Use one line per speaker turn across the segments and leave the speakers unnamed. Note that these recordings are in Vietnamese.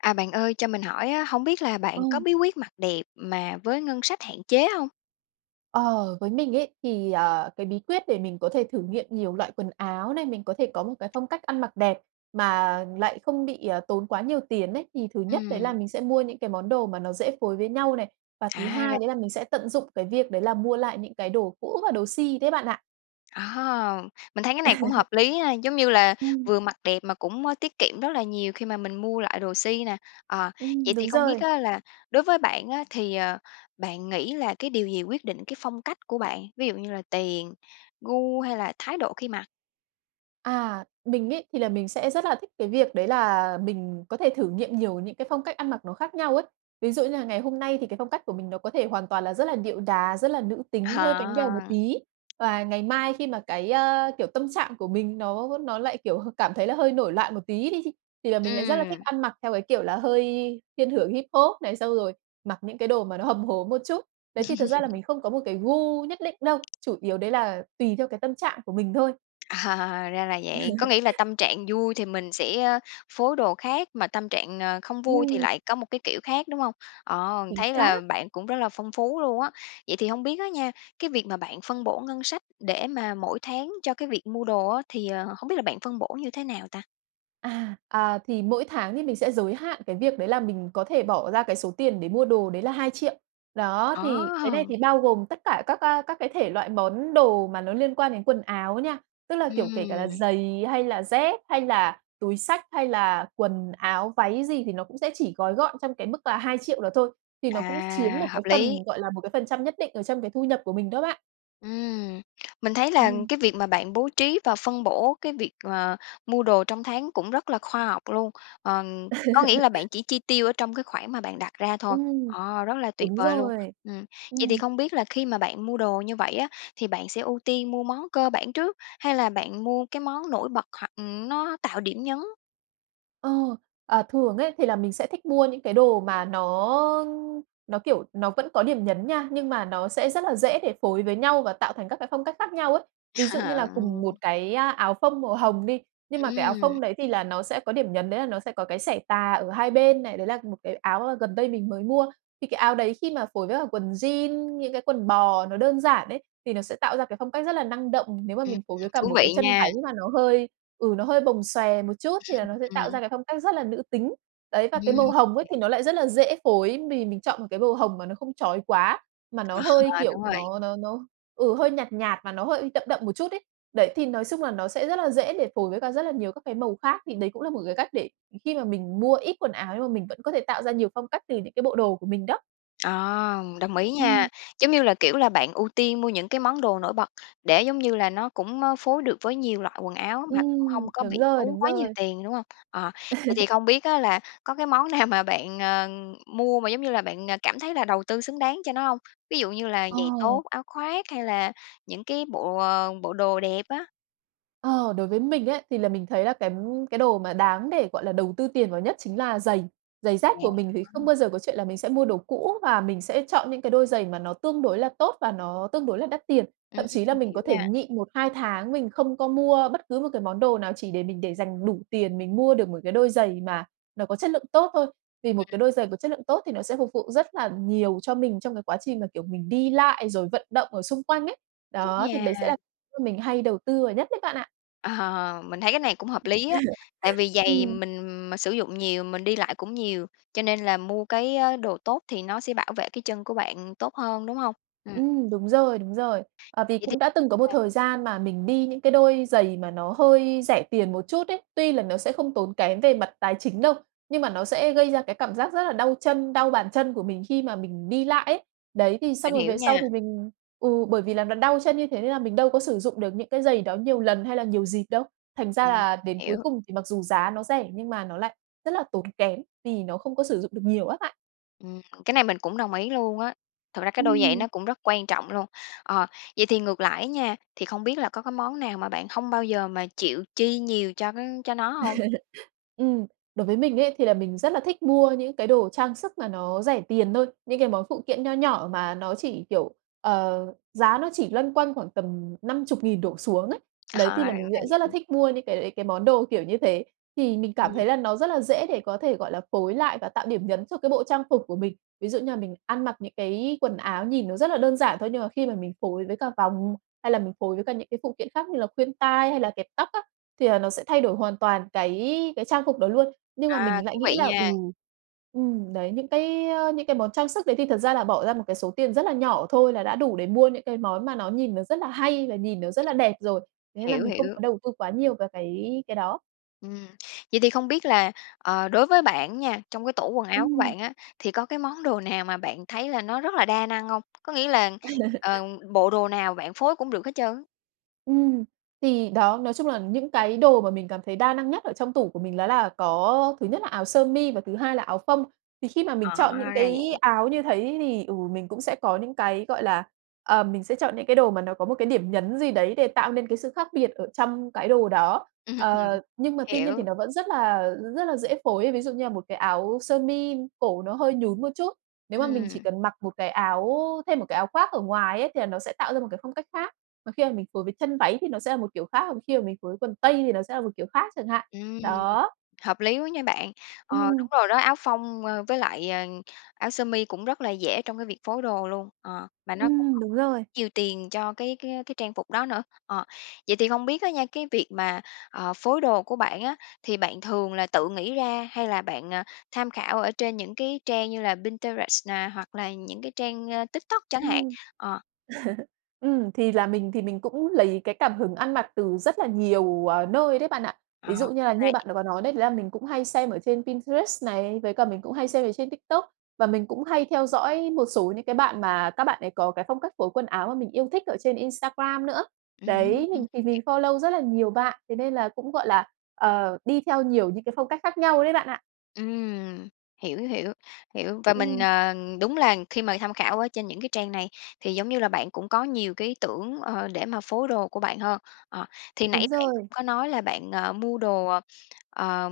À, bạn ơi cho mình hỏi á, hổng biết là
Ờ.
bạn có bí quyết mặc đẹp mà với ngân sách hạn chế hông?
Ờ, với mình ấy thì, ờ, cái bí quyết để mình có thể thử nghiệm nhiều loại quần áo này, mình có thể có một cái phong cách ăn mặc đẹp mà lại không bị, ờ, tốn quá nhiều tiền ấy. Thì thứ nhất đấy là
Ừm.
mình sẽ mua những cái món đồ mà nó dễ phối với nhau này, và thứ
À,
hai
ra
đấy là mình sẽ tận dụng cái việc đấy là mua lại những cái đồ cũ và đồ si đấy bạn ạ.
À, mình thấy cái này cũng hợp lý ha, giống như là,
Ừm.
vừa mặc đẹp mà cũng, ơ, tiết kiệm rất là nhiều khi mà mình mua lại đồ si nà. Ờ,
Ừm,
vậy thì
đúng
không biết
rồi.
á là đối với bạn á thì, ờ, bạn nghĩ là cái điều gì quyết định cái phong cách của bạn, ví dụ như là tiền, gu, hay là thái độ khi mặc?
À. Mình ấy thì là mình sẽ rất là thích cái việc đấy là mình có thể thử nghiệm nhiều những cái phong cách ăn mặc nó khác nhau ấy. Ví dụ như là ngày hôm nay thì cái phong cách của mình nó có thể hoàn toàn là rất là điệu đá, rất là nữ tính, hơi bánh bèo một
À.
tí và ngày mai khi mà cái, a, kiểu, tâm trạng của mình nó nó lại, kiểu, h cảm thấy là hơi nổi loạn một tí đi, thì là mình lại rất là thích
Ừm.
ăn mặc theo cái kiểu là hơi thiên hưởng hip hop này, xong rồi mặc những cái đồ mà nó hầm hố một chút. Đấy, thì thật ra là mình không có một cái gu nhất định đâu, chủ yếu đấy là tùy theo cái tâm trạng của mình thôi.
Ờ, ra là vậy. Có nghĩ là tâm trạng vui thì mình sẽ, ơ, phối đồ khác, mà tâm trạng, ờ, không vui thì
Ừm.
lại có một cái kiểu khác, đúng hông? À,
Chính
thấy là
xác.
bạn cũng rất là phong phú luôn á. Vậy thì hông biết á nha, cái việc mà bạn phân bổ ngân sách để mà mỗi tháng cho cái việc mua đồ á, thì, ờ, hổng biết là bạn phân bổ như thế nào ta?
À, à, thì mỗi tháng thì mình sẽ giới hạn cái việc đấy là mình có thể bỏ ra cái số tiền để mua đồ, đấy là 2.000.000. Đó, thì cái này
Ờ!
thì bao gồm tất cả các, á, các cái thể loại món đồ mà nó liên quan đến quần áo nha. Tức là kiểu kể cả là
Ừm.
giày, hay là dép, hay là túi xách, hay là quần áo, váy gì thì nó cũng sẽ chỉ gói gọn trong cái mức là 2.000.000 đó thôi. Thì nó cũng chiếm
À,
một cái
hợp
phần,
lý.
gọi là, một cái phần trăm nhất định ở trong cái thu nhập của mình đó bạn.
Ừm. Mình thấy là
Ừm.
cái việc mà bạn bố trí và phân bổ cái việc, ờ, mua đồ trong tháng cũng rất là khoa học luôn. Ờm, có nghĩa là bạn chỉ chi tiêu ở trong cái khoản mà bạn đặt ra thôi.
Ừm.
Ồ, rất là tuyệt
Đúng
vời luôn!
rồi!
Ừm, vậy thì
Ừm.
không biết là khi mà bạn mua đồ như vậy á, thì bạn sẽ ưu tiên mua món cơ bản trước hay là bạn mua cái món nổi bật hoặc, ừm, nó tạo điểm nhấn?
Ờ. À, thường ấy thì là mình sẽ thích mua những cái đồ mà nó nó kiểu nó vẫn có điểm nhấn nha, nhưng mà nó sẽ rất là dễ để phối với nhau và tạo thành các cái phong cách khác nhau ấy. Ví dụ như là cùng một
Ừm.
cái, a, áo phông màu hồng đi, nhưng mà cái áo
Ừm.
phông đấy thì là nó sẽ có điểm nhấn đấy là nó sẽ có cái xẻ tà ở hai bên này, đấy là một cái áo, ơ, gần đây mình mới mua. Thì cái áo đấy khi mà phối với cả quần jean, những cái quần bò nó đơn giản ấy, thì nó sẽ tạo ra cái phong cách rất là năng động. Nếu mà
Ừm,
mình phối với cả
thú
một cái
vị
chân váy
nha!
mà nó hơi ừ, nó hơi bồng xòe một chút thì là nó sẽ tạo ra
Ừm.
cái phong cách rất là nữ tính. Đấy, và cái màu
Ừm.
hồng ấy thì nó lại rất là dễ phối, mì mình chọn một cái màu hồng mà nó không chói quá, mà nó
Ờ.
hơi kiểu
Đúng rồi.
nó nó nó ừ, hơi nhạt nhạt mà nó hơi đậm đậm một chút ấy. Đấy, thì nói chung là nó sẽ rất là dễ để phối với cả rất là nhiều các cái màu khác. Thì đấy cũng là một cái cách để khi mà mình mua ít quần áo nhưng mà mình vẫn có thể tạo ra nhiều phong cách từ những cái bộ đồ của mình đó.
Ờ, đồng ý
Ừm.
nha, giống như là, kiểu là, bạn ưu tiên mua những cái món đồ nổi bật để, giống như là, nó cũng, ơ, phối được với nhiều loại quần áo, mà cũng hông
Ừm,
có
đúng
bị
rồi,
tốn
đúng
quá nhiều
rồi.
tiền, đúng hông? Ờ, vậy thì không biết á là có cái món nào mà bạn, ờ, mua mà, giống như là, bạn, à, cảm thấy là đầu tư xứng đáng cho nó hông? Ví dụ như là giày
Ờ.
tốt, áo khoác hay là những cái bộ, ờ, bộ đồ đẹp á?
Ờ, đối với mình ấy thì là mình thấy là cái cái đồ mà đáng để, gọi là, đầu tư tiền vào nhất chính là giày. Giày dép
Yeah,
của mình thì không
[unintelligible]
bao giờ có chuyện là mình sẽ mua đồ cũ và mình sẽ chọn những cái đôi giày mà nó tương đối là tốt và nó tương đối là đắt tiền.
Ừm,
Thậm chí là mình có
hiểu
thể
nha.
nhịn 1, 2 tháng mình không có mua bất cứ một cái món đồ nào chỉ để mình để dành đủ tiền mình mua được một cái đôi giày mà nó có chất lượng tốt thôi, vì một
Ừm.
cái đôi giày có chất lượng tốt thì nó sẽ phục vụ rất là nhiều cho mình trong cái quá trình mà, kiểu, mình đi lại rồi vận động ở xung quanh ấy.
Đúng
Đó, thì
nha.
đấy sẽ là mình hay đầu tư vào nhất đấy bạn ạ.
Mình thấy cái này cũng hợp lý á, tại vì giày
Ừm.
mình mà sử dụng nhiều, mình đi lại cũng nhiều, cho nên là mua cái, a, đồ tốt thì nó sẽ bảo vệ cái chân của bạn tốt hơn, đúng hông? Ừm.
Ừm, đúng rồi, đúng rồi. Ờ, vì
Vậy thì
cũng đã từng có một
à.
thời gian mà mình đi những cái đôi giày mà nó hơi rẻ tiền một chút ấy, tuy là nó sẽ không tốn kém về mặt tài chính đâu, nhưng mà nó sẽ gây ra cái cảm giác rất là đau chân, đau bàn chân của mình khi mà mình đi lại ấy. Đấy, thì xong
Mình
rồi
hiểu
về sau
nha.
thì mình ừ, bởi vì là nó đau chân như thế, nên là mình đâu có sử dụng được những cái giày đó nhiều lần hay là nhiều dịp đâu. Thành ra
Ừm.
là đến cuối
Hiểu.
cùng thì mặc dù giá nó rẻ, nhưng mà nó lại rất là tốn kém vì nó không có sử dụng được nhiều á bạn.
Ừm. Cái này mình cũng đồng ý luôn á. Thực ra cái đôi giày
Ừm.
nó cũng rất quan trọng luôn. Ờ, vậy thì ngược lại á nha, thì không biết là có cái món nào mà bạn hông bao giờ mà chịu chi nhiều cho cái cho nó hông?
Ừm, đối với mình ấy thì là mình rất là thích mua những cái đồ trang sức mà nó rẻ tiền thôi, những cái món phụ kiện nho nhỏ mà nó chỉ, kiểu, ờ, giá nó chỉ loanh quanh khoảng tầm 50.000 đổ xuống ấy. Đấy,
Ờ,
thì
ra
là mình lại rất là
vậy.
thích mua những cái đấy, cái món đồ kiểu như thế, thì mình cảm
Ừm.
thấy là nó rất là dễ để có thể, gọi là, phối lại và tạo điểm nhấn cho cái bộ trang phục của mình. Ví dụ như là mình ăn mặc những cái quần áo nhìn nó rất là đơn giản thôi, nhưng mà khi mà mình phối với cả vòng, hay là mình phối với cả những cái phụ kiện khác như là khuyên tai hay là kẹp tóc á, thì là nó sẽ thay đổi hoàn toàn cái cái trang phục đó luôn. Nhưng mà
À,
mình
thú
lại nghĩ
vị
là, ừ
nha.
ừ, đấy, những cái, ơ, những cái món trang sức đấy thì thật ra là bỏ ra một cái số tiền rất là nhỏ thôi là đã đủ để mua những cái món mà nó nhìn nó rất là hay và nhìn nó rất là đẹp rồi. Thế là
Hiểu,
mình không
hiểu.
có đầu tư quá nhiều về cái cái đó.
Ừm, vậy thì không biết là, ờ, đối với bạn á nha, trong cái tủ quần áo của
Ừm.
bạn á, thì có cái món đồ nào mà bạn thấy là nó rất là đa năng hông? Có nghĩa là, ờ, bộ đồ nào bạn phối cũng được hết trơn á.
Ừm, thì đó, nói chung là những cái đồ mà mình cảm thấy đa năng nhất ở trong tủ của mình đó là có, ơ, thứ nhất là áo sơ mi và thứ hai là áo phông. Thì khi mà mình
Ờ,
chọn những
ra là
cái
vậy.
áo như thấy thì, ừ, mình cũng sẽ có những cái, gọi là ờm, mình sẽ chọn những cái đồ mà nó có một cái điểm nhấn gì đấy để tạo nên cái sự khác biệt ở trong cái đồ đó.
Ừm hừm.
Ờ, nhưng mà tuy nhiên thì
Hiểu.
nó vẫn rất là rất là dễ phối ấy. Ví dụ như là một cái áo sơ mi cổ nó hơi nhún một chút, nếu mà mình chỉ
Ừm.
cần mặc một cái áo thêm một cái áo khoác ở ngoài ấy thì là nó sẽ tạo ra một cái phong cách khác, và khi mà mình phối với chân váy thì nó sẽ là một kiểu khác, và khi mà mình phối với quần tây thì nó sẽ là một kiểu khác chẳng hạn.
Ừm,
Đó.
hợp lý quá nha bạn. Ờ,
Ừm.
đúng rồi đó, áo phông, ơ, với lại, ờ, áo sơ mi cũng rất là dễ trong cái việc phối đồ luôn, ờ, mà nó cũng
Ừm,
hông
đúng rồi.
nhiều tiền cho cái cái cái trang phục đó nữa. Ờ, vậy thì không biết á nha, cái việc mà, ờ, phối đồ của bạn á, thì bạn thường là tự nghĩ ra hay là bạn, à, tham khảo ở trên những cái trang như là Pinterest nè hoặc là những cái trang, a, TikTok chẳng hạn?
Ừm.
Ờ.
Ừm, thì là mình thì mình cũng lấy cái cảm hứng ăn mặc từ rất là nhiều, à, nơi đấy bạn ạ.
Ờ,
Ví
ra
dụ như là như
vậy.
bạn đã có nói đấy, đấy là mình cũng hay xem ở trên Pinterest này, với cả mình cũng hay xem ở trên TikTok, và mình cũng hay theo dõi một số những cái bạn mà các bạn ấy có cái phong cách phối quần áo mà mình yêu thích ở trên Instagram nữa.
Ừ hưm,
Đấy,
ừ.
mình thì mình follow rất là nhiều bạn, thế nên là cũng, gọi là, ờ, đi theo nhiều những cái phong cách khác nhau đấy bạn ạ.
Ừm. Hiểu, hiểu, hiểu, và mình,
Ừm.
ờ, đúng là khi mà tham khảo ở trên những cái trang này thì, giống như là, bạn cũng có nhiều cái ý tưởng, ờ, để mà phối đồ của bạn hơn. Ờ, thì
Đúng
nãy bạn cũng
rồi.
có nói là bạn, ờ, mua đồ, ờ,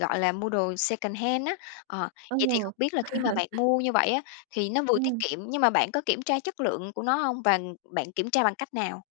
gọi là, mua đồ secondhand á. Ờ,
Ờ.
vậy thì không biết là khi mà bạn mua như vậy á, thì nó vừa tiết
Ừm.
kiệm nhưng mà bạn có kiểm tra chất lượng của nó hông? Và bạn kiểm tra bằng cách nào?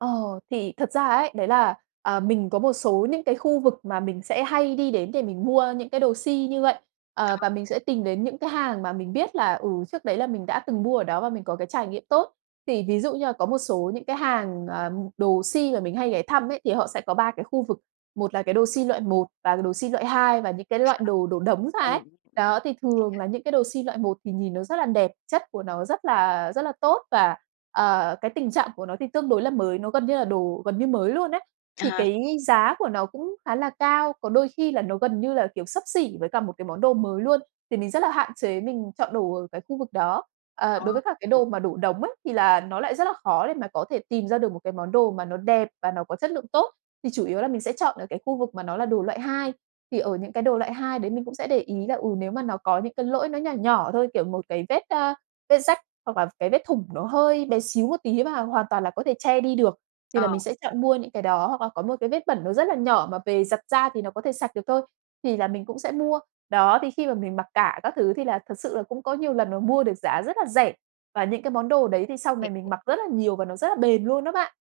Ờ, thì thật ra ấy, đấy là, ờ, mình có một số những cái khu vực mà mình sẽ hay đi đến để mình mua những cái đồ si như vậy. Ờ,
[unintelligible]
và mình sẽ tìm đến những cái hàng mà mình biết là, ừ, trước đấy là mình đã từng mua ở đó và mình có cái trải nghiệm tốt. Thì ví dụ như là có một số những cái hàng, ừm, đồ si mà mình hay ghé thăm ấy, thì họ sẽ có 3 cái khu vực, một là cái đồ si loại một và đồ si loại hai và những cái loại đồ đổ đống ra
Tại
ấy.
vì
Đó, thì thường
[unintelligible]
là những cái đồ si loại một thì nhìn nó rất đẹp, chất của nó rất là rất là tốt và, ờ, cái tình trạng của nó thì tương đối là mới, nó gần như là đồ gần như mới luôn ấy.
À
Thì
ha.
cái giá của nó cũng khá là cao, có đôi khi là nó gần như là kiểu xấp xỉ với cả một cái món đồ mới luôn, thì mình rất là hạn chế mình chọn đồ ở cái khu vực đó. Ờ,
Ờ.
đối với các cái
Ừm.
đồ mà đổ đống ấy thì là nó lại rất là khó để mà có thể tìm ra được một cái món đồ mà nó đẹp và nó có chất lượng tốt, thì chủ yếu là mình sẽ chọn ở cái khu vực mà nó là đồ loại hai. Thì ở những cái đồ loại hai đấy mình cũng sẽ để ý là, ừ, nếu mà nó có những cái lỗi nó nhỏ nhỏ thôi, kiểu một cái vết, a, vết rách hoặc là cái vết thủng nó hơi bé xíu một tí mà hoàn toàn là có thể che đi được, thì
Ờ.
là mình sẽ chọn mua những cái đó, hoặc là có một cái vết bẩn nó rất là nhỏ mà về giặt ra thì nó có thể sạch được thôi, thì là mình cũng sẽ mua. Đó, thì khi mà mình mặc cả các thứ thì là thực sự là cũng có nhiều lần mà mua được giá rất là rẻ và những cái món đồ đấy thì sau
Vậy
này mình
thì
mặc rất là nhiều và nó rất là bền luôn đó bạn.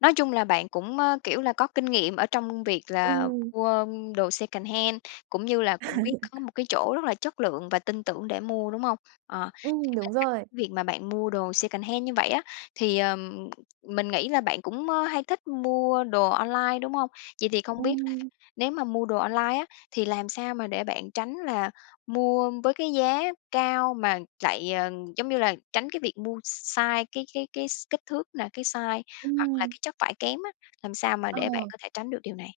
Nói chung là bạn cũng, ơ, kiểu là, có kinh nghiệm ở trong việc là
Ừm.
mua, ơ, đồ secondhand, cũng như là cũng biết có một cái chỗ rất là chất lượng và tin tưởng để mua, đúng hông? Ờ, thì
Ừm,
bên
đúng
cạnh
rồi.
việc mà bạn mua đồ secondhand như vậy á, thì, ờ, mình nghĩ là bạn cũng, ơ, hay thích mua đồ online, đúng hông? Vậy thì không biết là
Ừm.
nếu mà mua đồ online á thì làm sao mà để bạn tránh là mua với cái giá cao mà lại, ờ, giống như là, tránh cái việc mua sai, cái cái cái s kích thước là cái size, hoặc là
Ừm.
cái chất vải kém á, làm sao mà để bạn
Ờ.
có thể tránh được điều này?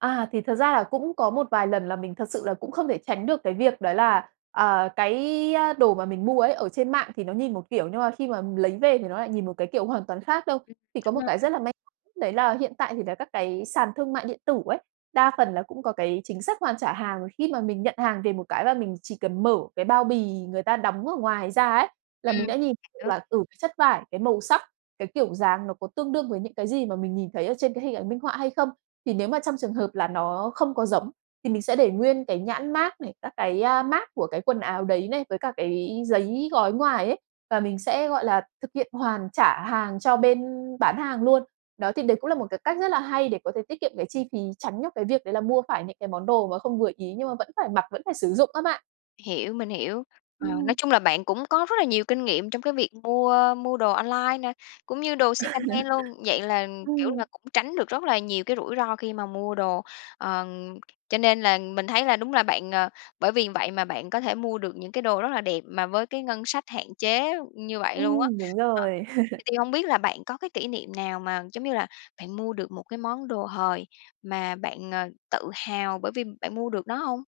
À, thì thật ra là cũng có một vài lần là mình thật sự là cũng không thể tránh được cái việc đó là, à, cái, a, đồ mà mình mua ấy ở trên mạng thì nó nhìn một kiểu, nhưng mà khi mà lấy về thì nó lại nhìn một cái kiểu hoàn toàn khác đâu.
Ừm.
Thì có
Đúng
một
rồi
cái
bạn.
rất là may đấy là hiện tại thì là các cái sàn thương mại điện tử ấy, đa phần là cũng có cái chính sách hoàn trả hàng, khi mà mình nhận hàng về một cái là mình chỉ cần mở cái bao bì người ta đóng ở ngoài ra ấy, là mình
Ừm,
đã nhìn được
hiểu.
là từ chất vải, cái màu sắc, cái kiểu dáng nó có tương đương với những cái gì mà mình nhìn thấy ở trên cái hình ảnh minh họa hay không. Thì nếu mà trong trường hợp là nó không có giống, thì mình sẽ để nguyên cái nhãn mác này, các cái, a, mác của cái quần áo đấy này, với cả cái giấy gói ngoài ấy và mình sẽ, gọi là, thực hiện hoàn trả hàng cho bên bán hàng luôn. Đó, thì đấy cũng là một cái cách rất là hay để có thể tiết kiệm cái chi phí, tránh được cái việc đấy là mua phải những cái món đồ mà không vừa ý, nhưng mà vẫn phải mặc, vẫn phải sử dụng á bạn.
Hiểu, mình hiểu. Ờ, nói
Ừm.
chung là bạn cũng có rất là nhiều kinh nghiệm trong cái việc mua, ơ, mua đồ online nè, cũng như đồ secondhand luôn, vậy là, kiểu
Ừm.
là, cũng tránh được rất là nhiều cái rủi ro khi mà mua đồ. Ờ, cho nên là mình thấy là đúng là bạn, ờ, bởi vì vậy mà bạn có thể mua được những cái đồ rất là đẹp mà với cái ngân sách hạn chế như vậy luôn á.
Ừm, đúng
Ờ,
rồi.
vậy thì hông biết là bạn có cái kỷ niệm nào mà, giống như là, bạn mua được một cái món đồ hời mà bạn, ờ, tự hào bởi vì bạn mua được nó hông?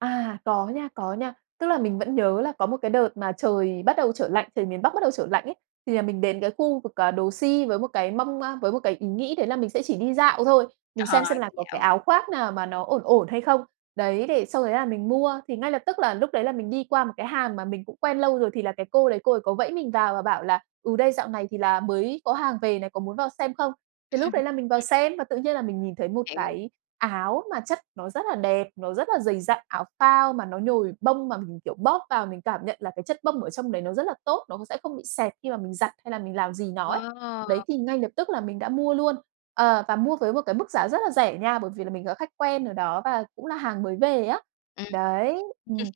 À, có nha, có nha. Tức là mình vẫn nhớ là có một cái đợt mà trời bắt đầu trở lạnh, trời miền Bắc bắt đầu trở lạnh ấy, thì là mình đến cái khu vực, à, đồ si với một cái mong, a, với một cái ý nghĩ đấy là mình sẽ chỉ đi dạo thôi, mình
Ờ.
xem xem là có cái
Dạo.
áo khoác nào mà nó ổn ổn hay không. Đấy, để sau đấy là mình mua, thì ngay lập tức là lúc đấy là mình đi qua một cái hàng mà mình cũng quen lâu rồi, thì là cái cô đấy cô ấy có vẫy mình vào và bảo là, ừ, "Đây, dạo này thì là mới có hàng về này, có muốn vào xem không?" Thì lúc đấy là mình vào
Ừm.
xem và tự nhiên là mình nhìn thấy một
Hiểu.
cái áo mà chất nó rất là đẹp, nó rất là dày dặn, áo phao mà nó nhồi bông mà mình, kiểu, bóp vào mình cảm nhận là cái chất bông ở trong đấy nó rất là tốt, nó cũng sẽ không bị xẹp khi mà mình giặt, hay là mình làm gì nó ấy. Đấy,
Wow!
thì ngay lập tức là mình đã mua luôn. Ờ, và mua với một cái mức giá rất là rẻ nha, bởi vì là mình là khách quen ở đó và cũng là hàng mới về á.
Ừm.
Đấy. Ừm.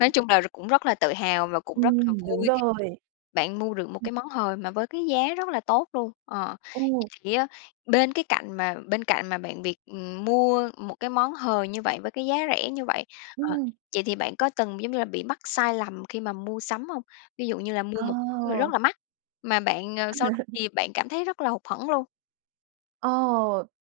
Nói chung là r cũng rất là tự hào và cũng rất là
Ừm, đúng
vui
rồi.
bạn mua được một
[unintelligible]
cái món hời mà với cái giá rất là tốt luôn. Ờ,
Ừ.
vậy á bên cái cạnh mà bên cạnh mà bạn việc, ừm, mua một cái món hời như vậy với cái giá rẻ như vậy, ờ,
Ừm.
vậy thì bạn có từng, giống như là, bị mắc sai lầm khi mà mua sắm hông? Ví dụ như là mua một rất
Ờ!
là mắc, mà bạn, ờ, sau đó thì bạn cảm thấy rất là hụt hẫng luôn?
Ờ,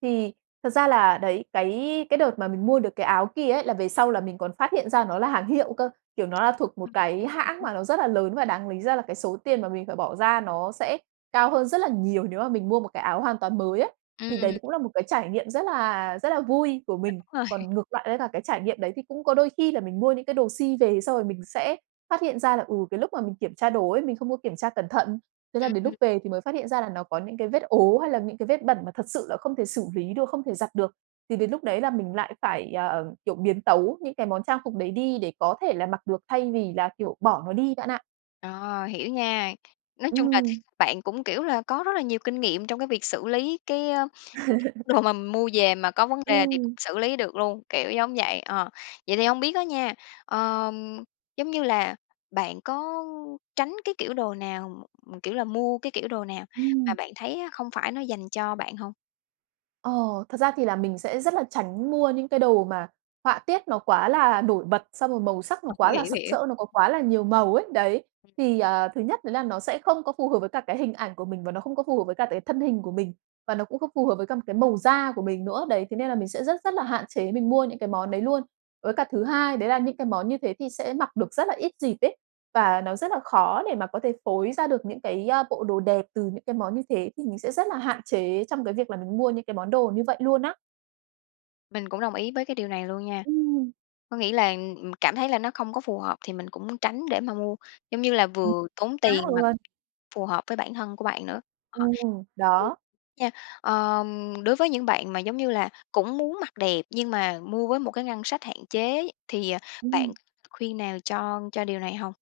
thì thật ra là, đấy, cái cái đợt mà mình mua được cái áo kia ấy là về sau là mình còn phát hiện ra nó là hàng hiệu cơ, kiểu, nó là thuộc
[unintelligible] ra
một
vậy
cái hãng
ư?
mà nó rất là lớn, và đáng lý ra là cái số tiền mà mình phải bỏ ra nó sẽ cao hơn rất là nhiều nếu mà mình mua một cái áo hoàn toàn mới ấy. Thì đấy
Ừm.
cũng là một cái trải nghiệm rất là rất là vui của mình.
[unintelligible] rồi.
Còn ngược với cả cái trải nghiệm đấy, thì cũng có đôi khi là mình mua những cái đồ si về, xong rồi mình sẽ phát hiện ra là, ừ, cái lúc mà mình kiểm tra đồ ấy, mình không có kiểm tra cẩn thận. Thế là
Ừm,
đến lúc
ừm.
về thì mới phát hiện ra là nó có những cái vết ố, hay là những cái vết bẩn mà thật sự là không thể xử lý được, không thể giặt được, thì đến lúc đấy là mình lại phải, ờ, kiểu, biến tấu những cái món trang phục đấy đi để có thể là mặc được thay vì là, kiểu, bỏ nó đi bạn ạ.
Ờ, hiểu nha. Nói chung là
Ừm.
bạn cũng, kiểu là, có rất là nhiều kinh nghiệm trong cái việc xử lý cái, ơ, những cái đồ mà mua về mà có vấn đề thì cũng
Ừm.
xử lý được luôn, kiểu giống vậy. Ờ, vậy thì hông biết á nha, ờ, giống như là, bạn có tránh cái kiểu đồ nào, kiểu là mua cái kiểu đồ nào mà
Ừm.
bạn thấy á không phải nó dành cho bạn hông?
Ồ, thật ra thì là mình sẽ rất là tránh mua những cái đồ mà họa tiết nó quá là nổi bật, xong rồi màu sắc nó
Ờ,
quá
hiểu,
là
hiểu,
sặc
hiểu.
sỡ, nó có quá là nhiều màu ấy, đấy. Thì, ờ, thứ nhất đấy là nó sẽ không có phù hợp với cả cái hình ảnh của mình và nó không có phù hợp với cả cái thân hình của mình. Và nó cũng không phù hợp với cả một cái màu da mình nữa, đấy, thế nên là mình sẽ rất rất là hạn chế mình mua những cái món đấy luôn. Với cả thứ hai đấy là những cái món như thế thì sẽ mặc được rất là ít dịp ấy, và nó rất là khó để mà có thể phối ra được những cái, a, bộ đồ đẹp từ những cái món như thế thì mình sẽ rất là hạn chế trong cái việc là mình mua những cái món đồ như vậy luôn á.
Mình cũng đồng ý với cái điều này luôn nha.
Ừm.
Có nghĩa là, ừm, cảm thấy là nó không có phù hợp thì mình cũng muốn tránh để mà mua, giống như là,
[unintelligible]
vừa tốn
.Á,
tiền mà
quên.
phù hợp với bản thân của mình nữa nha.
Ừm,
Ờ, [unintelligible]
đó.
nha, ờ, đối với những bạn mà, giống như là, cũng muốn mặc đẹp nhưng mà mua với một cái ngân sách hạn chế thì, ờ, bạn
Ừm.
khuyên nào cho cho điều này hông?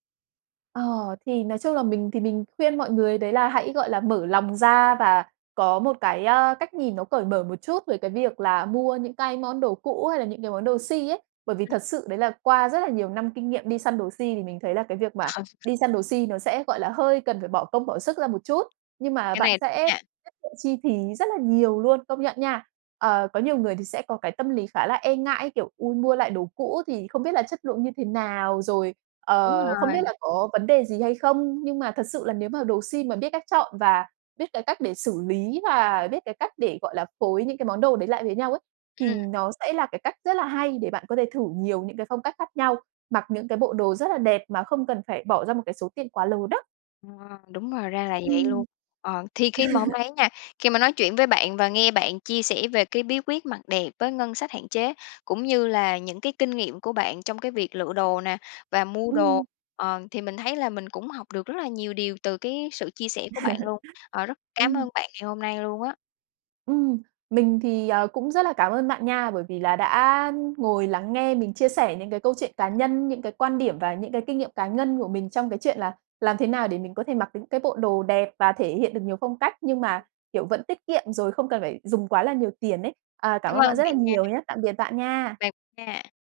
Ờ, thì nói chung là mình thì mình khuyên mọi người đấy là hãy, gọi là, mở lòng ra và có một cái, ơ, cách nhìn nó cởi mở một chút về cái việc là mua những cái món đồ cũ hay là những cái món đồ si ấy. Bởi vì
Ừm.
thật sự đấy là qua rất là nhiều năm kinh nghiệm đi săn đồ si thì mình thấy là cái việc mà
Ờ.
đi săn đồ si nó sẽ, gọi là, hơi cần phải bỏ công bỏ sức ra một chút. Nhưng mà
Cái
bạn
này
sẽ
nha.
tiết kiệm chi phí rất là nhiều luôn, công nhận nha. Ờ, có nhiều người thì sẽ có cái tâm lý khá là e ngại, kiểu: "Ôi, mua lại đồ cũ thì không biết là chất lượng như thế nào, rồi,
Đúng
ờ, không biết
rồi.
là có vấn đề gì hay không." Nhưng mà thật sự là nếu mà đồ si mà biết cách chọn và biết cái cách để xử lý và biết cái cách để, gọi là, phối những cái món đồ đấy lại với nhau ấy, thì
Ừm.
nó sẽ là cái cách rất là hay để bạn có thể thử nhiều những cái phong cách khác nhau, mặc những cái bộ đồ rất là đẹp mà không cần phải bỏ ra một cái số tiền quá lớn á.
Ờ, đúng rồi, ra là vậy luôn.
Ừm.
Ờ, thì khi mà hôm nay nha, khi mà nói chuyện với bạn và nghe bạn chia sẻ về cái bí quyết mặc đẹp với ngân sách hạn chế, cũng như là những cái kinh nghiệm của bạn trong cái việc lựa đồ nè, và mua đồ,
Ừm.
ờ, thì mình thấy là mình cũng học được rất là nhiều điều từ cái sự chia sẻ của bạn luôn. Ờ, rất cảm
Ừm.
ơn bạn ngày hôm nay luôn á.
Ừm, mình thì, ờ, cũng rất là cảm ơn bạn nha, bởi vì là đã ngồi lắng nghe mình chia sẻ những cái câu chuyện cá nhân, những cái quan điểm và những cái kinh nghiệm cá ngân của mình trong cái chuyện là làm thế nào để mình có thể mặc những cái bộ đồ đẹp và thể hiện được nhiều phong cách nhưng mà, kiểu, vẫn tiết kiệm rồi không cần phải dùng quá là nhiều tiền ấy. À, cảm
Cảm
ơn
ơn
bạn rất
bạn
là
nha.
nhiều nhá. Tạm biệt bạn nha.
Bye nha!